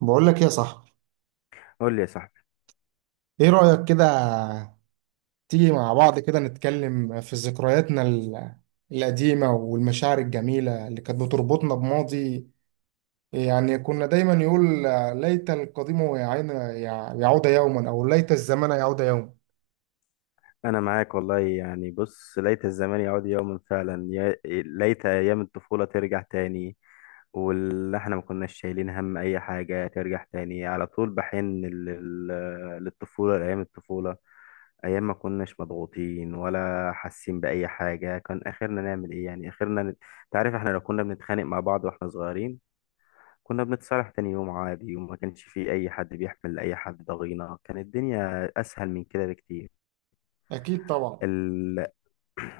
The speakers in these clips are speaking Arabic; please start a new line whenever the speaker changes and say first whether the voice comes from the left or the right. right: بقول لك يا صاحبي،
left: قول لي يا صاحبي.
right: ايه رأيك كده؟ تيجي مع بعض كده نتكلم في ذكرياتنا القديمة والمشاعر الجميلة اللي كانت بتربطنا بماضي. يعني كنا دايما يقول ليت القديم يعين يعود يوما او ليت الزمن يعود يوما.
left: انا معاك والله، يعني بص، ليت الزمان يعود يوما فعلا، يا ليت ايام الطفوله ترجع تاني. واللي احنا ما كناش شايلين هم اي حاجه ترجع تاني، على طول بحن للطفوله، لايام الطفوله. ايام ما كناش مضغوطين ولا حاسين باي حاجه، كان اخرنا نعمل ايه يعني، اخرنا تعرف احنا لو كنا بنتخانق مع بعض واحنا صغيرين، كنا بنتصالح تاني يوم عادي، وما كانش في اي حد بيحمل اي حد ضغينه. كانت الدنيا اسهل من كده بكتير.
right: اكيد طبعا.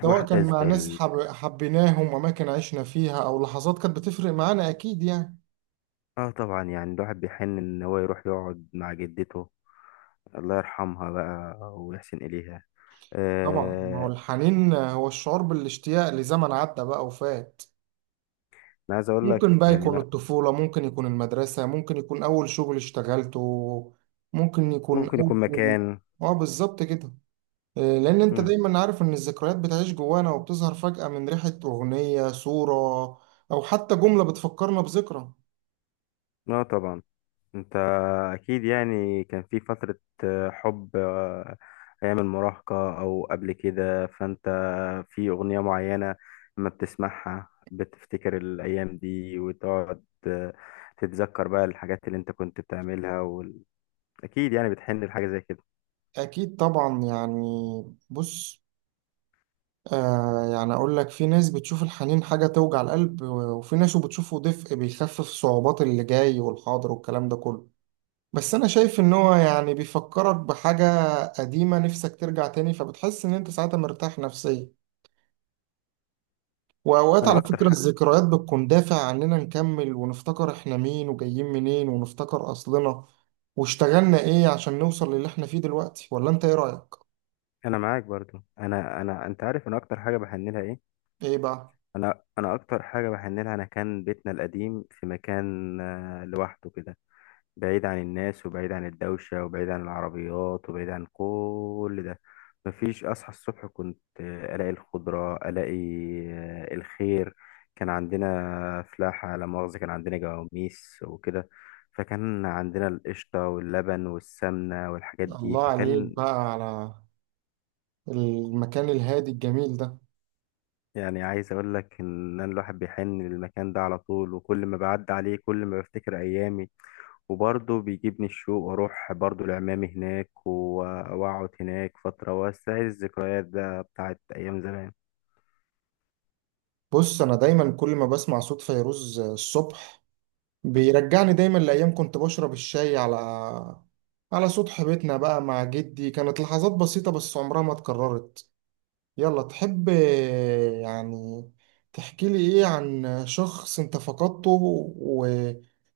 right: سواء
left: واحد
right: كان
left: از
right: مع ناس
left: ال...
right: حبيناهم واماكن عشنا فيها او لحظات كانت بتفرق معانا اكيد يعني.
left: اه طبعا، يعني الواحد بيحن ان هو يروح يقعد مع جدته، الله يرحمها بقى ويحسن اليها.
right: طبعا ما هو
left: آه...
right: الحنين هو الشعور بالاشتياق لزمن عدى بقى وفات.
left: انا عايز اقول لك
right: ممكن بقى يكون
left: إن
right: الطفولة، ممكن يكون المدرسة، ممكن يكون أول شغل اشتغلته، ممكن يكون
left: ممكن يكون
right: أول…
left: مكان.
right: اه بالظبط كده. لأن أنت
left: مم.
right: دايما عارف إن الذكريات بتعيش جوانا وبتظهر فجأة من ريحة أغنية صورة أو حتى جملة بتفكرنا بذكرى.
left: اه طبعا. انت اكيد يعني كان في فترة، حب، ايام المراهقة او قبل كده، فانت في اغنية معينة لما بتسمعها بتفتكر الايام دي وتقعد تتذكر بقى الحاجات اللي انت كنت بتعملها. اكيد يعني بتحن لحاجه زي كده.
right: أكيد طبعا يعني. بص، يعني أقول لك في ناس بتشوف الحنين حاجة توجع القلب وفي ناس بتشوفه دفء بيخفف صعوبات اللي جاي والحاضر والكلام ده كله. بس انا شايف ان هو يعني بيفكرك بحاجة قديمة نفسك ترجع تاني، فبتحس ان انت ساعتها مرتاح نفسيا. واوقات
left: انا
right: على
left: اكتر
right: فكرة
left: ح...
right: الذكريات بتكون دافع عننا نكمل ونفتكر احنا مين وجايين منين، ونفتكر اصلنا واشتغلنا ايه عشان نوصل للي احنا فيه دلوقتي. ولا انت ايه رأيك؟
left: انا معاك برضو. انا انت عارف انا اكتر حاجه بحن لها ايه؟
right: ايه بقى؟
left: انا اكتر حاجه بحن لها، انا كان بيتنا القديم في مكان لوحده كده، بعيد عن الناس، وبعيد عن الدوشه، وبعيد عن العربيات، وبعيد عن كل ده. مفيش، اصحى الصبح كنت الاقي الخضره، الاقي الخير. كان عندنا فلاحه لا مؤاخذه، كان عندنا جواميس وكده، فكان عندنا القشطة واللبن والسمنة والحاجات دي.
right: الله عليك
left: فكان
right: بقى على المكان الهادي الجميل ده.
left: يعني، عايز اقول لك ان أنا الواحد بيحن للمكان ده على طول، وكل ما بعدي عليه كل ما بفتكر ايامي، وبرضه بيجيبني الشوق واروح برضه لعمامي هناك، واقعد هناك فترة واستعيد الذكريات ده بتاعت ايام زمان.
right: بص، انا دايما كل ما بسمع صوت فيروز الصبح بيرجعني دايما لأيام كنت بشرب الشاي على سطح بيتنا بقى مع جدي. كانت لحظات بسيطة بس عمرها ما اتكررت. يلا، تحب يعني تحكي لي ايه عن شخص انت فقدته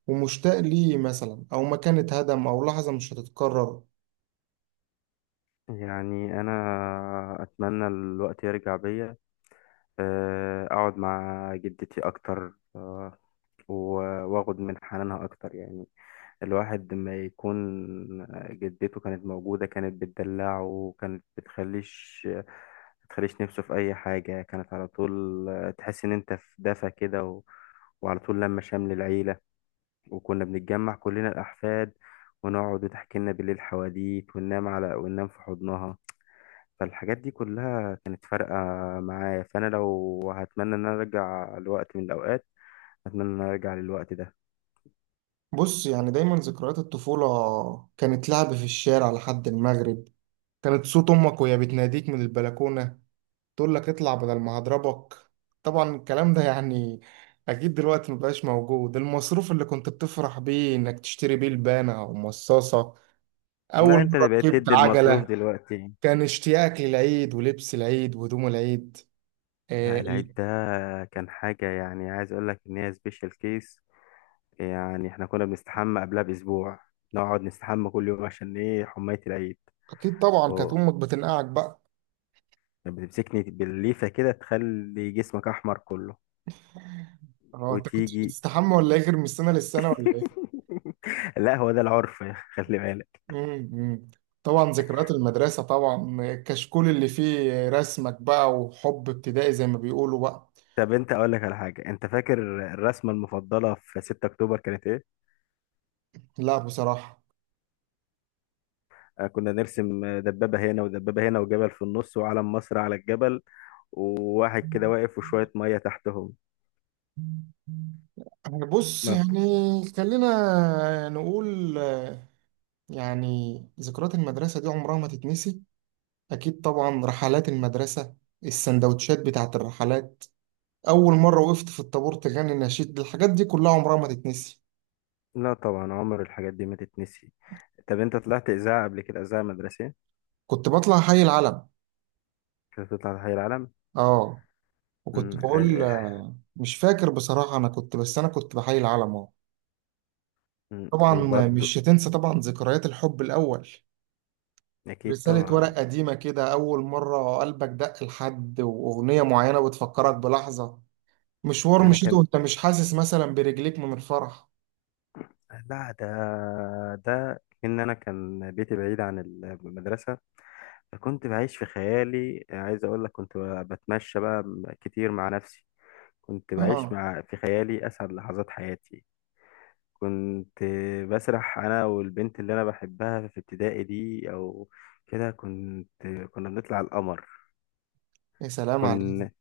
right: ومشتاق ليه مثلا، او مكان اتهدم، او لحظة مش هتتكرر؟
left: يعني انا اتمنى الوقت يرجع بيا اقعد مع جدتي اكتر، واخد من حنانها اكتر يعني. الواحد لما يكون جدته كانت موجودة، كانت بتدلعه وكانت بتخليش نفسه في أي حاجة، كانت على طول تحس إن أنت في دفى كده. وعلى طول لما شمل العيلة، وكنا بنتجمع كلنا الأحفاد، ونقعد وتحكي لنا بالليل حواديت، وننام على وننام في حضنها. فالحاجات دي كلها كانت فارقة معايا. فأنا لو هتمنى إن أنا أرجع لوقت من الأوقات، أتمنى إن أنا أرجع للوقت ده.
right: بص، يعني دايما ذكريات الطفولة كانت لعب في الشارع لحد المغرب، كانت صوت امك وهي بتناديك من البلكونة تقول لك اطلع بدل ما هضربك. طبعا الكلام ده يعني اكيد دلوقتي مبقاش موجود. المصروف اللي كنت بتفرح بيه انك تشتري بيه لبانة او مصاصة، اول
left: لا، أنت
right: مرة
left: اللي بقيت
right: ركبت
left: تدي المصروف
right: عجلة،
left: دلوقتي.
right: كان اشتياقك للعيد ولبس العيد وهدوم العيد. آه،
left: لا، العيد
right: ال-
left: ده كان حاجة، يعني عايز اقول لك ان هي سبيشال كيس. يعني احنا كنا بنستحمى قبلها باسبوع، نقعد نستحمى كل يوم عشان ايه، حماية العيد.
right: اكيد طبعا، كانت
left: اه،
right: امك بتنقعك بقى.
left: كانت بتمسكني بالليفة كده تخلي جسمك احمر كله.
right: هو انت كنت
left: وتيجي
right: بتستحمى ولا ايه، غير من السنة للسنة ولا ايه؟
left: لا، هو ده العرف. خلي بالك.
right: مم، مم. طبعا ذكريات المدرسة، طبعا الكشكول اللي فيه رسمك بقى وحب ابتدائي زي ما بيقولوا بقى.
left: طب انت اقول لك على حاجة، انت فاكر الرسمة المفضلة في 6 اكتوبر كانت ايه؟
right: لا بصراحة.
left: كنا نرسم دبابة هنا ودبابة هنا وجبل في النص وعلم مصر على الجبل، وواحد كده واقف وشوية مية تحتهم.
right: يعني بص، يعني خلينا نقول، يعني ذكريات المدرسة دي عمرها ما تتنسي. أكيد طبعا رحلات المدرسة، السندوتشات بتاعت الرحلات، أول مرة وقفت في الطابور تغني النشيد، الحاجات دي كلها عمرها ما تتنسي.
left: لا طبعا، عمر الحاجات دي ما تتنسي. طب انت طلعت اذاعه قبل كده، اذاعه مدرسيه؟
right: كنت بطلع حي العلم.
left: كنت تطلع تحيي العلم.
right: اه. وكنت
left: مم،
right: بقول،
left: عايز-
right: مش فاكر بصراحة، أنا كنت، بس أنا كنت بحي العلم، اه. طبعا
left: وبرضو.
right: مش هتنسى طبعا ذكريات الحب الأول.
left: اكيد
right: رسالة
left: طبعا.
right: ورق قديمة كده، أول مرة قلبك دق لحد، وأغنية معينة بتفكرك بلحظة، مشوار
left: انا
right: مشيته
left: كان،
right: وأنت مش حاسس مثلا برجليك من الفرح.
left: لا، ده ان انا كان بيتي بعيد عن المدرسه، فكنت بعيش في خيالي. عايز اقول لك كنت بتمشى بقى كتير مع نفسي. كنت بعيش
right: آه.
left: في خيالي اسعد لحظات حياتي. كنت بسرح انا والبنت اللي انا بحبها في ابتدائي دي، او كده. كنت، كنا بنطلع القمر.
right: يا سلام عليك.
left: كنت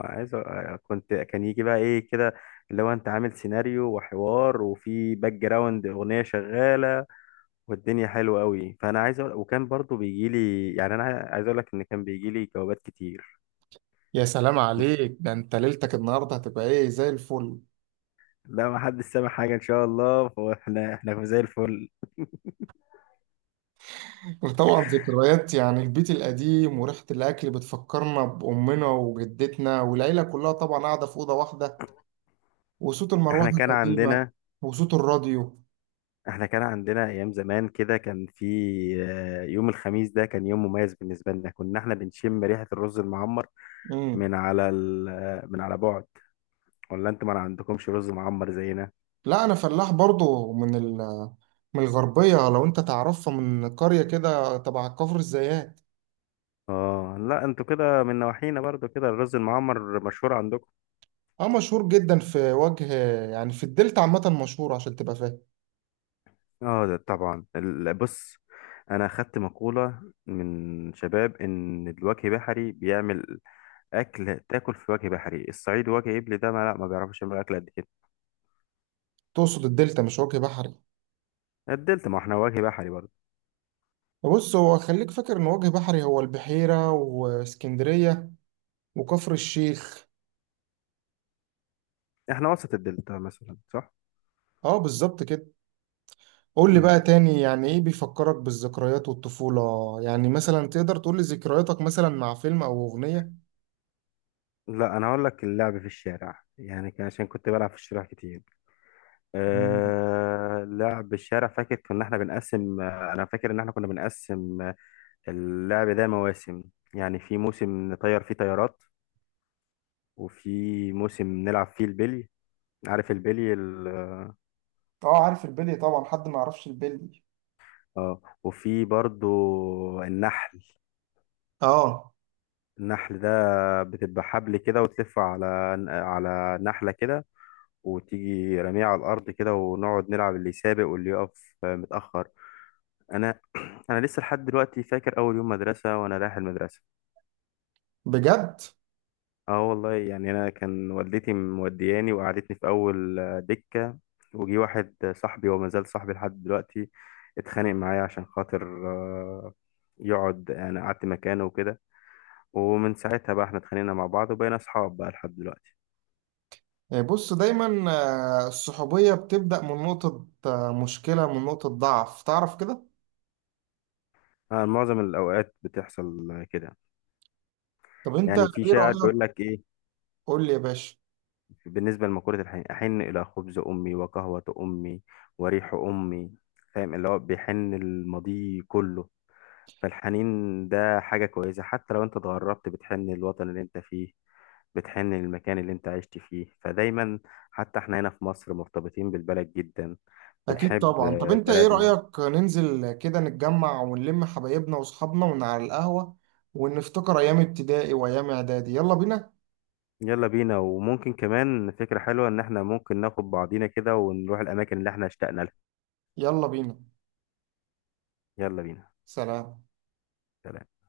left: كنت كان يجي بقى ايه كده، اللي هو انت عامل سيناريو وحوار، وفي باك جراوند اغنيه شغاله والدنيا حلوه قوي. فانا عايز أقول، وكان برضو بيجي لي، يعني انا عايز اقول لك ان كان بيجي لي جوابات كتير.
right: يا سلام عليك، ده أنت ليلتك النهاردة هتبقى إيه، زي الفل.
left: لا ما حدش سامع حاجه ان شاء الله، فاحنا زي الفل.
right: وطبعا ذكريات يعني البيت القديم وريحة الأكل بتفكرنا بأمنا وجدتنا والعيلة كلها، طبعا قاعدة في أوضة واحدة، وصوت المروحة
left: احنا كان
right: القديمة
left: عندنا
right: وصوت الراديو.
left: احنا كان عندنا ايام زمان كده. كان في، يوم الخميس ده كان يوم مميز بالنسبه لنا، كنا احنا بنشم ريحه الرز المعمر
right: مم.
left: من على بعد. ولا انتوا ما عندكمش رز معمر زينا؟
right: لا انا فلاح برضو من الغربيه، لو انت تعرفها، من قريه كده تبع كفر الزيات.
left: اه لا، انتوا كده من نواحينا برضو، كده الرز المعمر مشهور عندكم.
right: اه مشهور جدا في وجه، يعني في الدلتا عامه مشهور عشان تبقى فاهم.
left: اه، ده طبعا بص، انا اخدت مقوله من شباب ان الوجه بحري بيعمل اكل تاكل، في وجه بحري. الصعيد وجه ابلي ده ما لا ما بيعرفش يعمل اكل قد كده.
right: تقصد الدلتا مش وجه بحري؟
left: قدلت ما احنا وجه بحري برضو.
right: بص، هو خليك فاكر ان وجه بحري هو البحيره واسكندريه وكفر الشيخ.
left: احنا وسط الدلتا مثلا، صح؟
right: اه بالظبط كده. قول لي
left: مم.
right: بقى تاني، يعني ايه بيفكرك بالذكريات والطفوله؟ يعني مثلا تقدر تقول لي ذكرياتك مثلا مع فيلم او اغنيه؟
left: لا، انا هقول لك اللعب في الشارع، يعني كان عشان كنت بلعب في الشارع كتير.
right: مم.
left: أه، لعب الشارع، فاكر كنا احنا بنقسم آه، انا فاكر ان احنا كنا بنقسم اللعب ده مواسم. يعني في موسم نطير فيه طيارات، وفي موسم نلعب فيه البلي. عارف البلي
right: اه عارف البلي طبعا، حد ما يعرفش البلي؟
left: اه وفي برضو النحل.
right: اه.
left: النحل ده بتبقى حبل كده وتلفه على، على نحلة كده، وتيجي رميه على الارض كده ونقعد نلعب، اللي يسابق واللي يقف متاخر. انا انا لسه لحد دلوقتي فاكر اول يوم مدرسه وانا رايح المدرسه.
right: بجد؟
left: اه والله، يعني انا كان والدتي مودياني وقعدتني في اول دكه، وجي واحد صاحبي، وما زال صاحبي لحد دلوقتي، اتخانق معايا عشان خاطر يقعد، يعني قعدت مكانه وكده. ومن ساعتها بقى احنا اتخانقنا مع بعض وبقينا اصحاب بقى لحد دلوقتي.
right: يعني بص، دايما الصحوبية بتبدأ من نقطة، مشكلة، من نقطة ضعف، تعرف كده.
left: معظم الاوقات بتحصل كده.
right: طب انت
left: يعني في
right: ايه
left: شاعر
right: رأيك؟
left: بيقول لك إيه؟
right: قول لي يا باشا.
left: بالنسبة لمقولة الحين: أحن إلى خبز أمي وقهوة أمي وريح أمي. فاهم، اللي هو بيحن الماضي كله. فالحنين ده حاجة كويسة، حتى لو أنت اتغربت بتحن الوطن اللي أنت فيه، بتحن المكان اللي أنت عشت فيه. فدايما حتى إحنا هنا في مصر مرتبطين بالبلد جدا،
right: اكيد
left: بنحب
right: طبعا. طب انت ايه
left: بلدنا.
right: رأيك ننزل كده نتجمع ونلم حبايبنا واصحابنا ون على القهوة ونفتكر ايام ابتدائي وايام اعدادي؟ يلا بينا.
left: يلا بينا. وممكن كمان فكرة حلوة إن إحنا ممكن ناخد بعضينا كده ونروح الأماكن اللي إحنا اشتقنا لها.
right: يلا بينا.
left: يلا بينا.
right: سلام.
left: سلام.